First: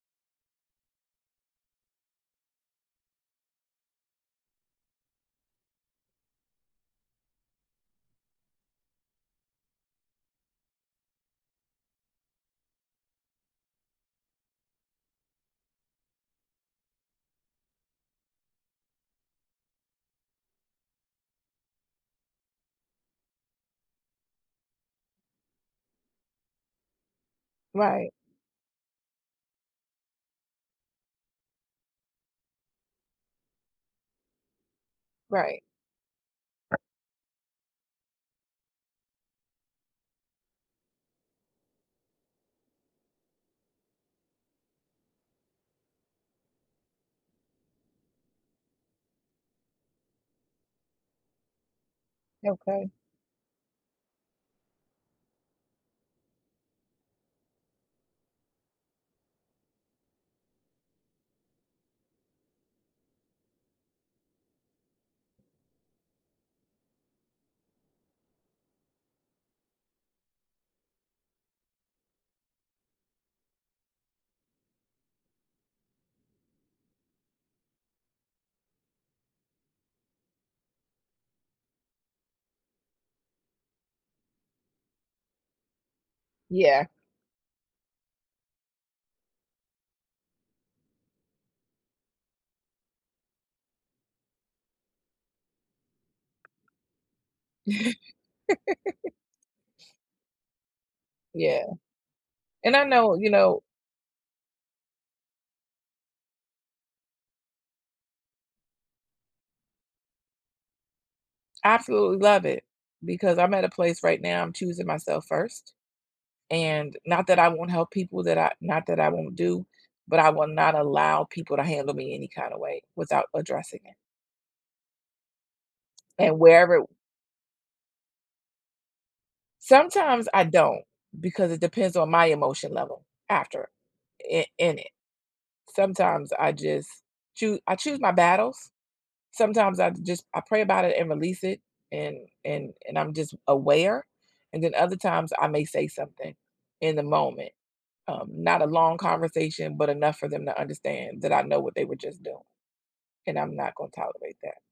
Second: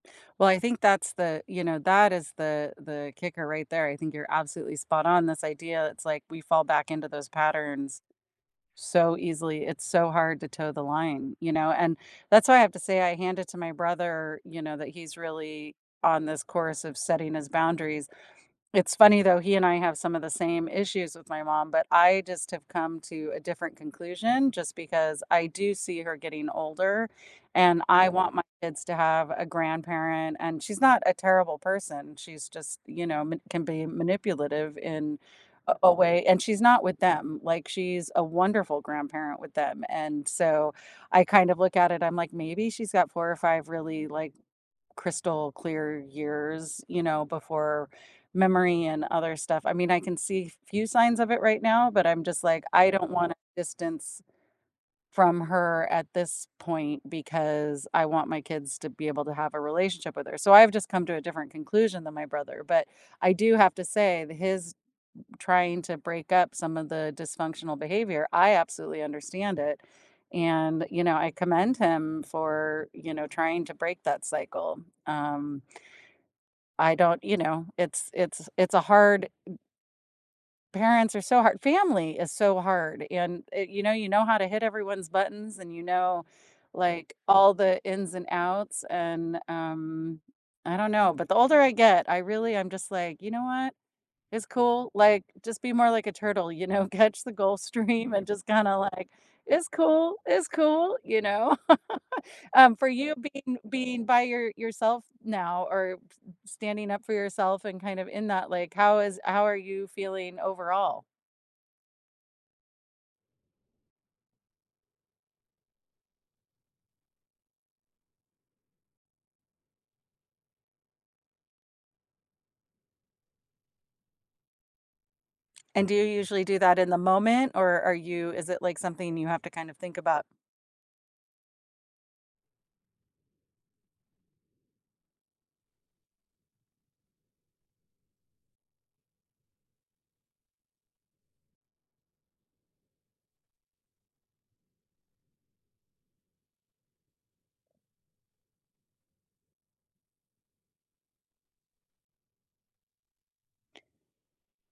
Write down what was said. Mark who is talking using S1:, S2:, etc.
S1: Well, I think that's the you know, that is the the kicker right there; I think you're absolutely spot on. This idea, it's like we fall back into those patterns so easily, it's so hard to toe the line, you know, and that's why I have to say I hand it to my brother, you know, that he's really on this course of setting his boundaries. It's funny though, he and I have some of the same issues with my mom, but I just have come to a different conclusion just because I do see her getting older, and I
S2: Right.
S1: want my kids to have a grandparent, and she's not a terrible person she's just, you know, m can be manipulative in
S2: Right.
S1: a a way and she's not with them, like she's a wonderful grandparent with them, and so, I kind of look at it, I'm like, "Maybe she's got 4 or 5 really like crystal clear years," you know, before memory and other stuff. I mean, I can see few signs of it right now, but I'm just like, "I
S2: Okay.
S1: don't wanna distance from her at this point because I want my kids to be able to have a relationship with her." So I've just come to a different conclusion than my brother, but I do have to say that his trying to break up some of the dysfunctional behavior, I absolutely understand it. And, you know, I commend him for, you know, trying to break that cycle, um I don't you know, it's it's it's a hard Parents are so hard family is so hard and it you know, you know how to hit everyone's buttons and you know,
S2: Yeah.
S1: like, all the ins and outs and, um, I don't know, but the older I get, I really am just like, "You know what? It's cool," like, just be more like a turtle, you know? Catch the Gulf Stream and just kinda like, "It's cool, It's cool," you know?
S2: Yeah. And
S1: Um,
S2: I
S1: for you
S2: know, you
S1: being
S2: know
S1: being by your yourself now or s standing up for yourself and kind of in that, like, how is how are you feeling overall?
S2: Absolutely love it, because I'm at a place right now, I'm choosing myself first. And, not that I won't help people that I not that I won't do, but I will not allow people to handle me any kinda way without addressing it.
S1: And do you
S2: And
S1: usually do that
S2: wherever
S1: in the moment or are you is it like something you have to kind of think about?
S2: Sometimes I don't, because it depends on my emotion level after an an it sometimes I just choo I choose my battles. Sometimes I just I pray about it and release it, and and and I'm just aware, and then other times, I may say something in the moment. Um, not a long conversation, but enough for them to understand that I know what they were just doing, and I'm not gonna tolerate that.